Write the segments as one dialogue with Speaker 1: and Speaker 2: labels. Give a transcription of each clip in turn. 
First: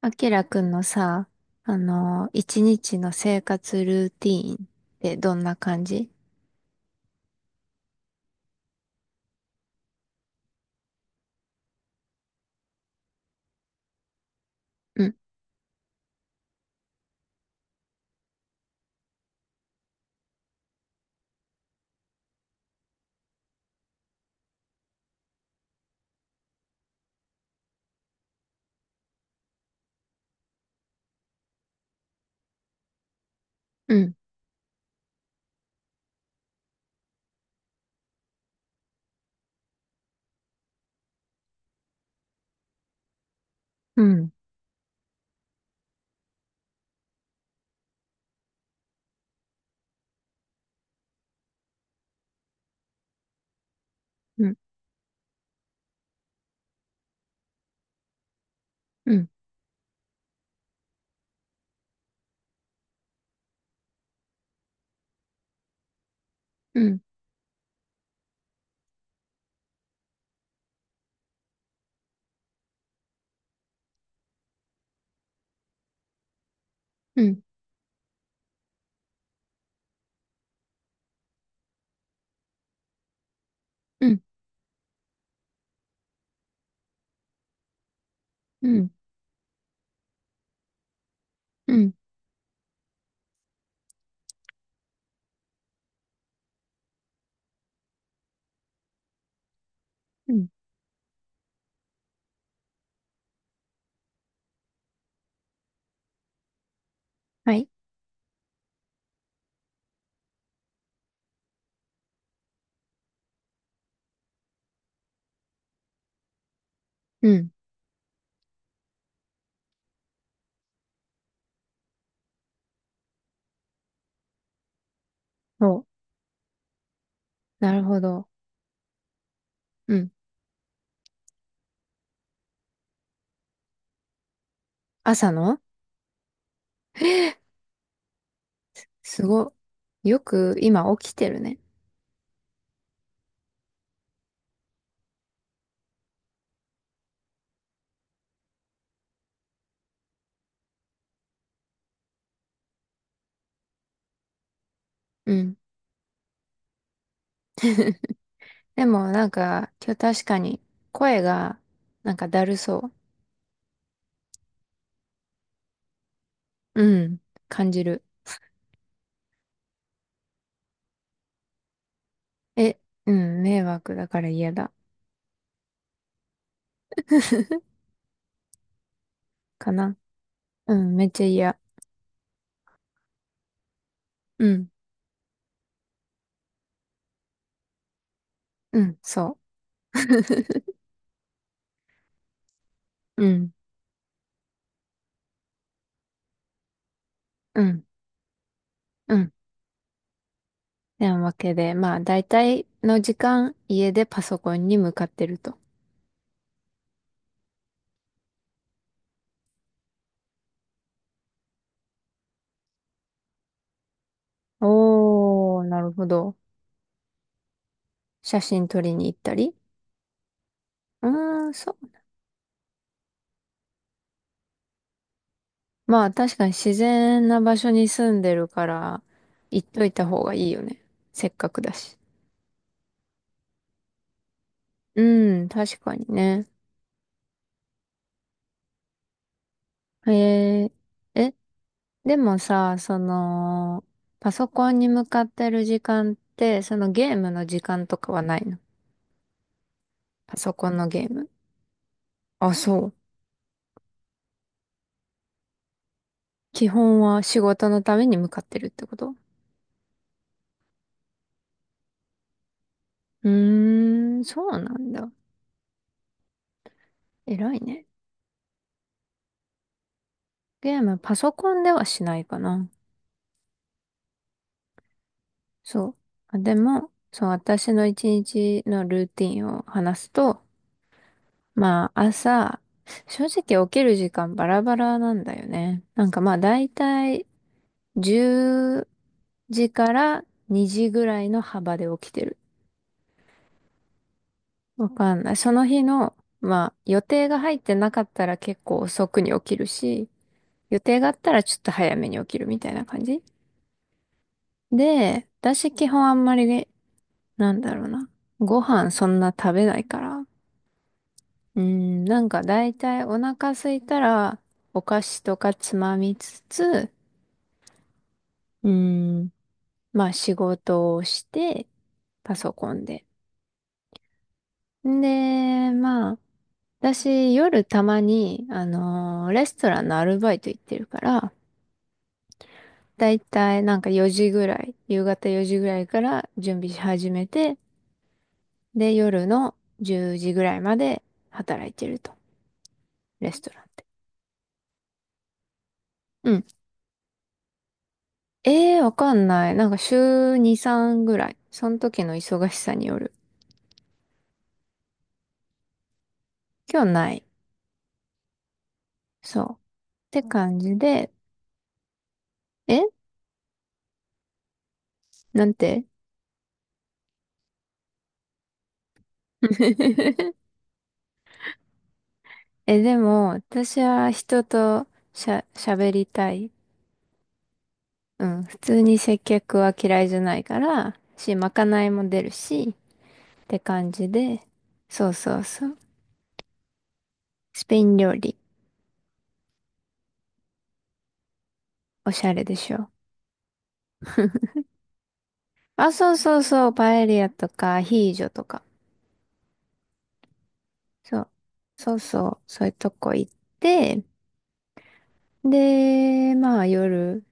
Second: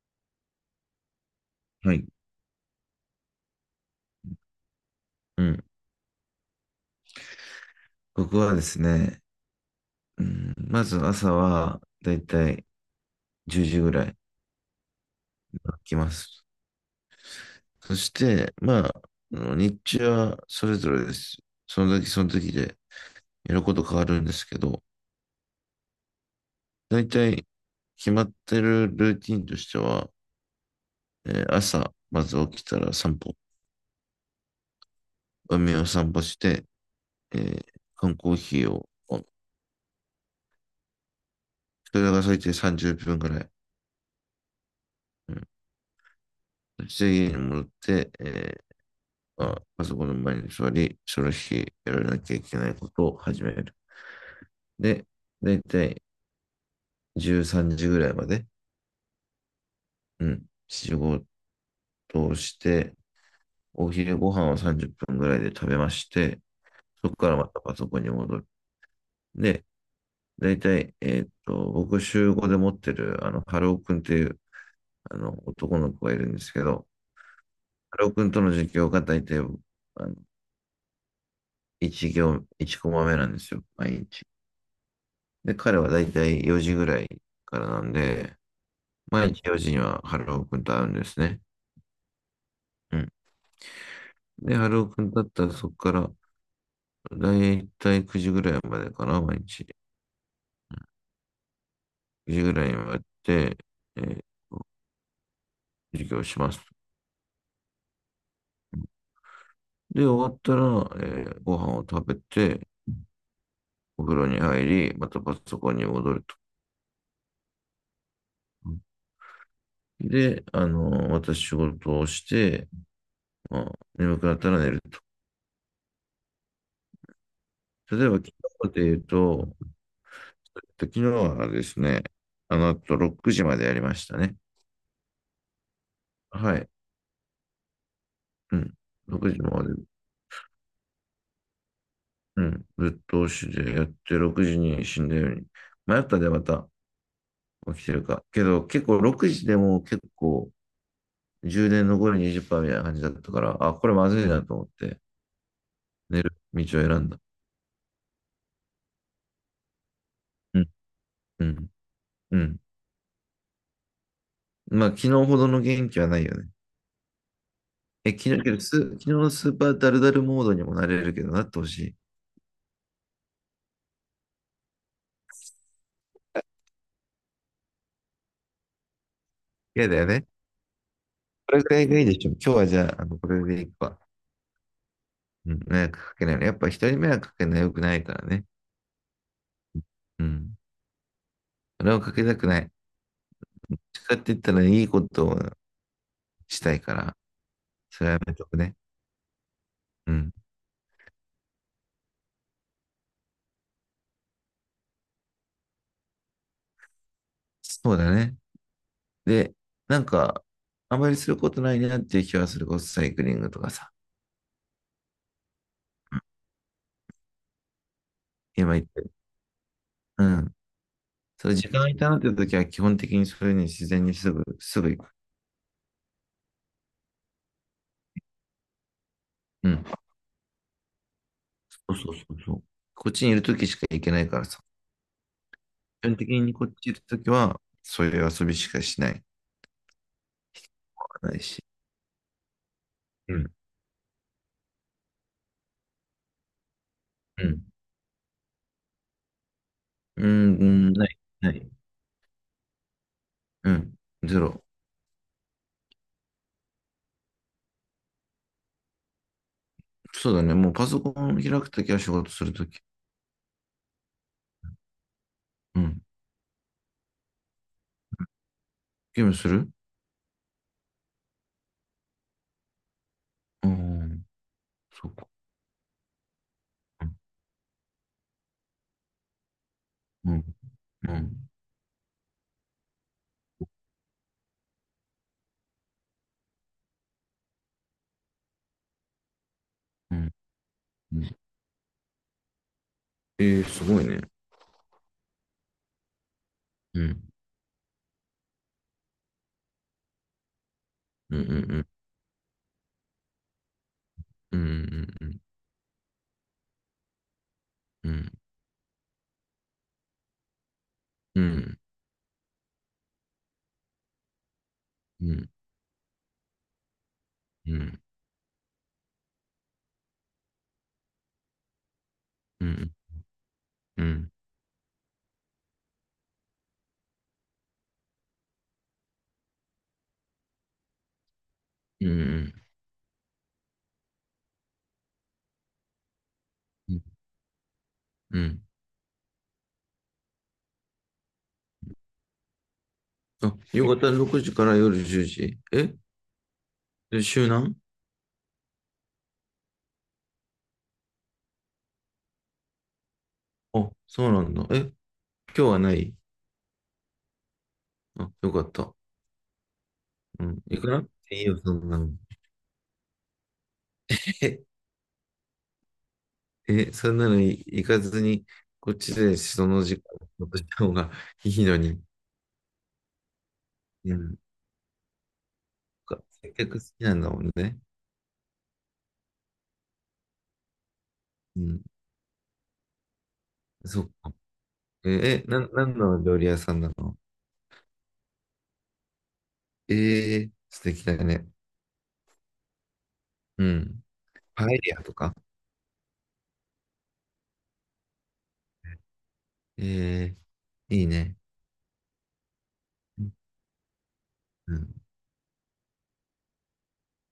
Speaker 1: あきらくんのさ、
Speaker 2: はい。
Speaker 1: 一日の生活ルーティーンってどん
Speaker 2: う
Speaker 1: な
Speaker 2: ん。
Speaker 1: 感じ？
Speaker 2: 僕はですね、うん、まず朝はだいたい10時ぐらいに
Speaker 1: うん。
Speaker 2: 起きます。そして、まあ、あの日中はそれぞれです。その時その時でやること変わるんですけど、だいたい決まってるルーティンとしては、朝、まず起きたら散歩、
Speaker 1: うん。
Speaker 2: 海を散歩して、えー缶コーヒーを、それが最低30分ぐらい。
Speaker 1: うん。
Speaker 2: うん。そして家に戻って、パソコンの前に座り、その日やらなきゃいけないことを始める。
Speaker 1: うん。
Speaker 2: で、だいたい13時ぐらいまで、
Speaker 1: うん。
Speaker 2: うん、仕事をして、お昼ご飯を30分ぐらいで食べまして、
Speaker 1: うん。
Speaker 2: そこからまたパソコンに戻る。で、だいたい、僕週5で持ってる、ハローくんっていう、男の子がいるんですけど、
Speaker 1: うん。
Speaker 2: ハローくんとの授業がだいたい、1行、1コマ目なんですよ、毎
Speaker 1: うん。
Speaker 2: 日。で、彼はだいたい4時ぐらいからなんで、
Speaker 1: うん。
Speaker 2: 毎日4時には春尾くんと会うんですね。
Speaker 1: うん。
Speaker 2: うん。で、春尾くんだったらそこから、だいたい9時ぐらいまでかな、毎日。
Speaker 1: うん。
Speaker 2: 9時ぐらいまでやって、えー授業します。
Speaker 1: はい。
Speaker 2: で、終わったら、ご飯を食べて、お風呂に入り、またパソコンに戻ると。
Speaker 1: うん。
Speaker 2: で、私仕事をして、まあ、眠くなったら寝ると。
Speaker 1: お、なるほ
Speaker 2: 例えば、
Speaker 1: ど。
Speaker 2: 昨日で言うと、
Speaker 1: うん、
Speaker 2: 昨日はですね、あの後6時までやりましたね。
Speaker 1: 朝の？
Speaker 2: はい。うん。
Speaker 1: す
Speaker 2: 6時
Speaker 1: ご、
Speaker 2: まで、
Speaker 1: よく今起きてるね。
Speaker 2: うん。ぶっ通しでやって、6時に死んだように。迷ったでまた起きてるか。けど、結構6時でも結構、充電残り20%みたいな感じだったから、あ、これまずいなと思って、
Speaker 1: うん。
Speaker 2: 寝る道を選んだ。
Speaker 1: でもなんか、今日確か
Speaker 2: う
Speaker 1: に
Speaker 2: ん。
Speaker 1: 声
Speaker 2: う
Speaker 1: が
Speaker 2: ん。
Speaker 1: なんか
Speaker 2: う
Speaker 1: だる
Speaker 2: ん。
Speaker 1: そ
Speaker 2: まあ、昨日ほどの元気はないよね。
Speaker 1: う。うん、感じる。
Speaker 2: え、昨日、けどス、昨日のスーパーダルダルモードにもなれるけど、なってほしい。
Speaker 1: え、うん、迷惑だから嫌だ。か
Speaker 2: 嫌
Speaker 1: な。
Speaker 2: だよね。
Speaker 1: うん、めっちゃ
Speaker 2: こ
Speaker 1: 嫌。
Speaker 2: れくらいがいいでしょ。今日はじゃあ、これでいくわ。
Speaker 1: うん。
Speaker 2: うん。迷惑かけないように。やっぱ人に迷惑かけないのは良くないからね。
Speaker 1: うん、そ
Speaker 2: うん。それをかけたくない。どっ
Speaker 1: う。うん。
Speaker 2: ちかって言ったらいいことをしたいから、
Speaker 1: うん。
Speaker 2: それはやめとくね。
Speaker 1: うん。
Speaker 2: うん。
Speaker 1: てなわけで、まあ、大体の時間、家でパソコンに向かってると。
Speaker 2: そうだね。で、なんか、あんまりすることないなっていう気はするこそ、サイクリングとかさ、
Speaker 1: おー、なるほど。写真
Speaker 2: 今
Speaker 1: 撮
Speaker 2: 言っ
Speaker 1: り
Speaker 2: て
Speaker 1: に
Speaker 2: る。
Speaker 1: 行ったり。
Speaker 2: うん。
Speaker 1: うー
Speaker 2: そ
Speaker 1: ん、
Speaker 2: れ時
Speaker 1: そ
Speaker 2: 間がい
Speaker 1: う。
Speaker 2: たなっていう時は、基本的にそれに自然にすぐ行く。
Speaker 1: まあ、確かに自然な場所に住んでるから、行っ
Speaker 2: う
Speaker 1: と
Speaker 2: ん。
Speaker 1: いた方がいいよね。せっかくだ
Speaker 2: そう
Speaker 1: し。
Speaker 2: そうそうそう。こっちにいる時しか行けないからさ。
Speaker 1: うん、確か
Speaker 2: 基
Speaker 1: に
Speaker 2: 本的
Speaker 1: ね。
Speaker 2: にこっちいる時は、そういう遊びしかしない。
Speaker 1: へえ。え、
Speaker 2: ないし。
Speaker 1: でもさ、
Speaker 2: うん。
Speaker 1: パソコンに向かってる時間って、そのゲーム
Speaker 2: う
Speaker 1: の時
Speaker 2: ん。
Speaker 1: 間とかはないの？
Speaker 2: う
Speaker 1: パソ
Speaker 2: ん、う
Speaker 1: コンの
Speaker 2: ん
Speaker 1: ゲ
Speaker 2: な
Speaker 1: ー
Speaker 2: い。
Speaker 1: ム。
Speaker 2: ない。
Speaker 1: あ、そう。
Speaker 2: うん。ゼロ。
Speaker 1: 基本は仕事のために向かってるってこと？
Speaker 2: そうだね。もうパソコン開くときは仕事するとき。
Speaker 1: うーん、そうなんだ。
Speaker 2: うん。
Speaker 1: 偉いね。
Speaker 2: ゲームする？
Speaker 1: ゲーム、パソコンではしないかな。
Speaker 2: うん。そうか。
Speaker 1: そう。あでも、そう、私の一日のルーティンを話す
Speaker 2: う
Speaker 1: と、
Speaker 2: ん。うん。
Speaker 1: まあ、朝、正直起きる時間バラバラなんだよね。なんかまあ、だいたい10時か
Speaker 2: う
Speaker 1: ら
Speaker 2: ん。
Speaker 1: 2時ぐ
Speaker 2: う
Speaker 1: らい
Speaker 2: ん。
Speaker 1: の幅で起きてる。
Speaker 2: えー、すごいね。
Speaker 1: わかんない。その日の、まあ、予
Speaker 2: う
Speaker 1: 定
Speaker 2: ん。
Speaker 1: が入ってなかったら結構遅くに起きるし、予定があった
Speaker 2: うん。
Speaker 1: ら
Speaker 2: う
Speaker 1: ちょっと
Speaker 2: ん。
Speaker 1: 早めに起きるみたいな感じ
Speaker 2: うん。う
Speaker 1: で、
Speaker 2: ん。
Speaker 1: 私基本あんまりね、なんだろうな。
Speaker 2: うん。
Speaker 1: ご飯そんな食べないから。
Speaker 2: う
Speaker 1: う
Speaker 2: ん。
Speaker 1: ん、なんかだいたいお腹空いたらお菓子
Speaker 2: う
Speaker 1: と
Speaker 2: ん。
Speaker 1: かつまみつつ、
Speaker 2: うん。
Speaker 1: うん、まあ仕事をして、パソ
Speaker 2: う
Speaker 1: コン
Speaker 2: ん。
Speaker 1: で。
Speaker 2: うん。
Speaker 1: で、まあ、私夜たまに、レストランのアルバイト行ってるから、
Speaker 2: うん。
Speaker 1: だいたいなんか4時ぐらい、夕方4時ぐらいから準備し始めて、
Speaker 2: うん。
Speaker 1: で、夜の10時ぐらいまで働いてると。レスト
Speaker 2: あ、
Speaker 1: ラン
Speaker 2: 夕
Speaker 1: で。
Speaker 2: 方6時から夜10時。
Speaker 1: うん。
Speaker 2: で、週何？
Speaker 1: わかんない。なんか週2、3ぐらい。その時の忙しさによる。
Speaker 2: あ、そうなんだ。え、今日はない？
Speaker 1: 今日ない。
Speaker 2: あ、よかった。
Speaker 1: そう。って
Speaker 2: うん。
Speaker 1: 感じ
Speaker 2: 行くな、
Speaker 1: で、
Speaker 2: いいよ、そんなの。
Speaker 1: え なんて。
Speaker 2: え、そんなの行かずに、こっちでその時間 を落とした方がいいのに。
Speaker 1: え、でも、私は
Speaker 2: うん。
Speaker 1: 人と喋り
Speaker 2: そっか、
Speaker 1: たい。
Speaker 2: 接客好きなんだもんね。
Speaker 1: うん。普通に接客は嫌いじゃないから、し、ま
Speaker 2: う
Speaker 1: か
Speaker 2: ん。
Speaker 1: ないも出るし、って感
Speaker 2: そ
Speaker 1: じ
Speaker 2: っか。
Speaker 1: で、そうそうそう。
Speaker 2: なんの料理屋さんなの？
Speaker 1: スペイン料理、
Speaker 2: えー、素敵だね。
Speaker 1: おしゃれでしょ。
Speaker 2: うん。パエリアとか。
Speaker 1: あ、そうそうそう、パエリアとかアヒージョとか。
Speaker 2: えー、いい
Speaker 1: そう。
Speaker 2: ね。
Speaker 1: そうそう、そういうとこ
Speaker 2: う
Speaker 1: 行っ
Speaker 2: ん、
Speaker 1: て、
Speaker 2: うん、
Speaker 1: で、まあ夜、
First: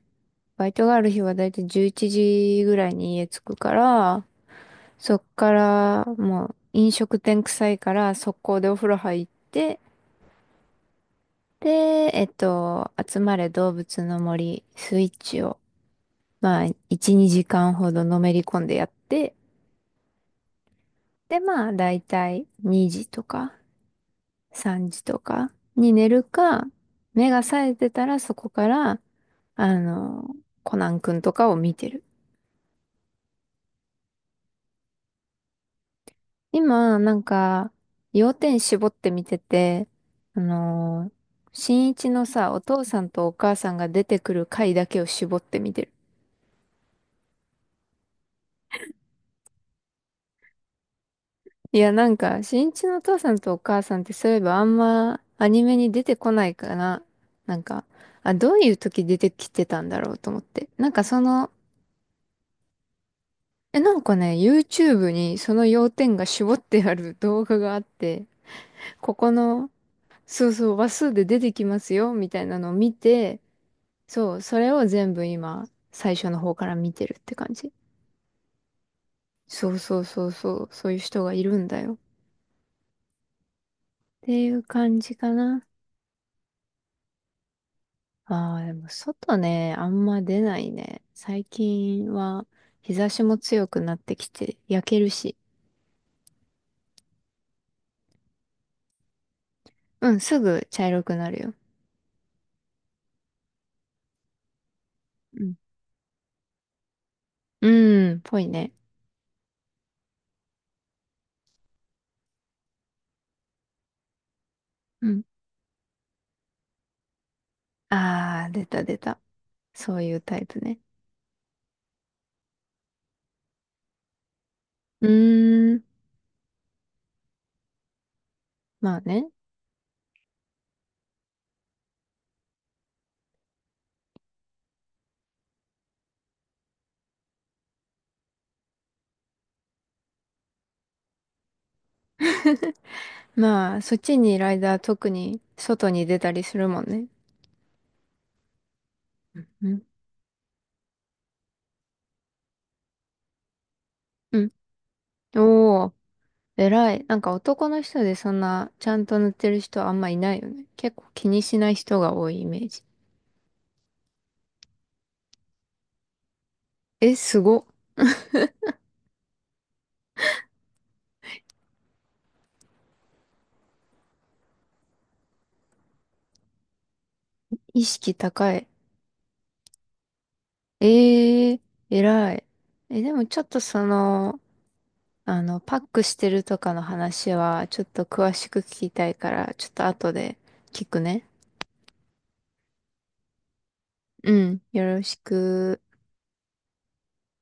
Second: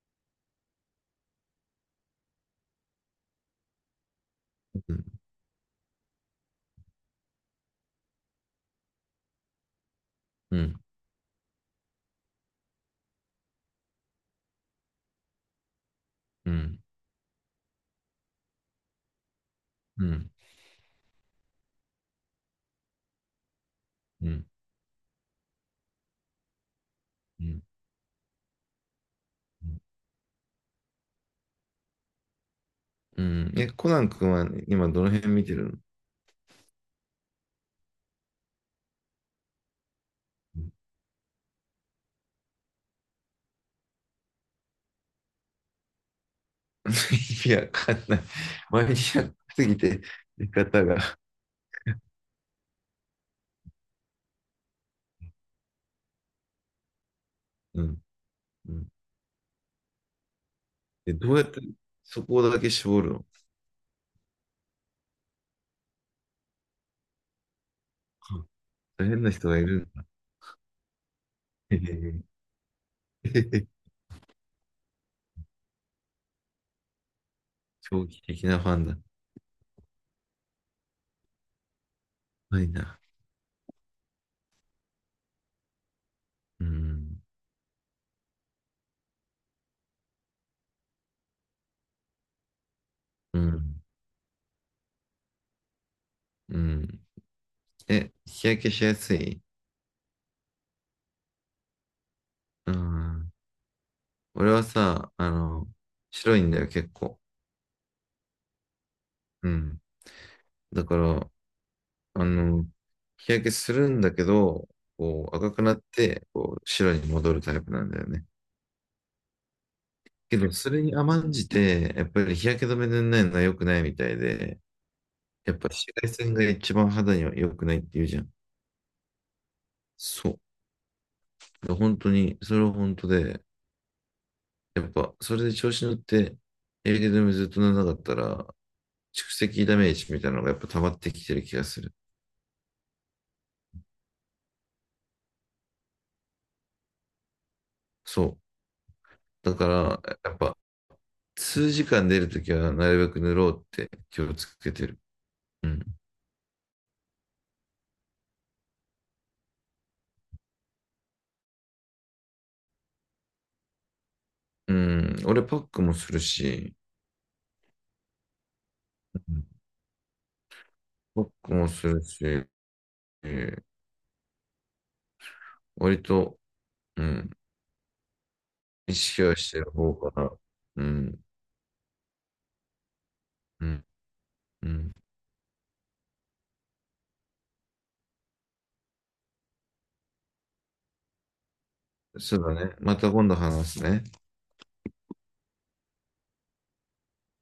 Speaker 1: バイトがある日はだいたい11時ぐらいに家着くから、
Speaker 2: うん、
Speaker 1: そっからもう飲食店臭いから速攻でお風呂入って、
Speaker 2: うん、
Speaker 1: で、集まれ動物の森スイッチを、
Speaker 2: う
Speaker 1: まあ
Speaker 2: ん、
Speaker 1: 1、2時間ほどのめり込んでやって、
Speaker 2: うん、
Speaker 1: で、まあだいたい2時とか。
Speaker 2: う
Speaker 1: 3時とかに寝るか、目が
Speaker 2: ん。
Speaker 1: 冴えてたらそこから、あの、コナンくんとかを見てる。
Speaker 2: うん。え、コナン君は今どの辺見てるの？
Speaker 1: 今、なんか、要点絞って見てて、あ
Speaker 2: うん。
Speaker 1: のー、新一のさ、お父さんとお母さんが出てくる回だけを絞って見てる。
Speaker 2: 意味わかんない。マニアックすぎて、見方が。
Speaker 1: いや、なんか、新一のお父さんとお母さんってそういえばあんまアニメに出てこないかな。なん
Speaker 2: う
Speaker 1: か、
Speaker 2: ん。
Speaker 1: あ、どうい
Speaker 2: う
Speaker 1: う
Speaker 2: ん。
Speaker 1: 時出てきてたんだろうと思って。なんか
Speaker 2: え、
Speaker 1: そ
Speaker 2: どうや
Speaker 1: の。
Speaker 2: ってそこだけ絞るの？
Speaker 1: え、なんかね、YouTube にその要点が絞ってある動画があって、
Speaker 2: 大
Speaker 1: こ
Speaker 2: 変な
Speaker 1: こ
Speaker 2: 人がい
Speaker 1: の、
Speaker 2: るんだ。
Speaker 1: そうそう、話数で出てき
Speaker 2: へ
Speaker 1: ますよ、
Speaker 2: へ
Speaker 1: みたいなのを見
Speaker 2: へ
Speaker 1: て、
Speaker 2: へ
Speaker 1: そう、それを全部今、最初の方から見てるって感じ。
Speaker 2: 長期的なファンだ。
Speaker 1: そうそうそうそう、そういう人がいるんだよ。っ
Speaker 2: ないな。
Speaker 1: ていう感じかな。
Speaker 2: うん。
Speaker 1: ああ、でも外ね、あんま出ないね。最近は日差しも
Speaker 2: う
Speaker 1: 強く
Speaker 2: ん。
Speaker 1: なってきて、焼けるし。
Speaker 2: うん。え、日焼けしやすい？
Speaker 1: うん、すぐ茶色くなるよ。
Speaker 2: うん。俺はさ、
Speaker 1: うん。
Speaker 2: 白いんだよ、結構。
Speaker 1: うん、ぽいね。
Speaker 2: うん。だから、あの、日焼けするんだけど、
Speaker 1: うん。
Speaker 2: こう赤くなって、こう白に戻るタイプなんだよね。
Speaker 1: ああ、出た出た。そういう
Speaker 2: け
Speaker 1: タイ
Speaker 2: ど、
Speaker 1: プ
Speaker 2: そ
Speaker 1: ね。
Speaker 2: れに甘んじて、やっぱり日焼け止め塗んないのは良くないみたいで、
Speaker 1: う
Speaker 2: やっぱ
Speaker 1: ーん。
Speaker 2: 紫外線が一番肌には良くないって言うじゃん。
Speaker 1: まあね。
Speaker 2: そう。本当に、それは本当で、やっぱ、それで調子乗って、日焼け止めずっと塗らなかったら、蓄積ダメージみたいなのがやっぱ溜まってきてる気がする。
Speaker 1: まあ、そっちにいる間は特に外に出たりするもんね。
Speaker 2: そう。だか
Speaker 1: う
Speaker 2: ら、
Speaker 1: ん。
Speaker 2: やっぱ、数時間出るときはなるべく塗ろうって気を
Speaker 1: う
Speaker 2: つ
Speaker 1: ん。
Speaker 2: けてる。うん。
Speaker 1: おお。偉い。なんか男の人でそんなちゃんと塗ってる人あんまいないよね。結構気にしない人が多いイメージ。
Speaker 2: うん。俺パックもするし、
Speaker 1: え、すご。
Speaker 2: うん、パックもするし、割と、うん、
Speaker 1: 意識高い。
Speaker 2: 意識はしてる方かな。うん、
Speaker 1: ええ。偉い。え、でもちょっと
Speaker 2: うん、うん。
Speaker 1: パックしてるとかの話はちょっと詳しく聞きたいから、ちょっと後で聞くね。
Speaker 2: そうだね。また今度話すね。
Speaker 1: うん。よろしく。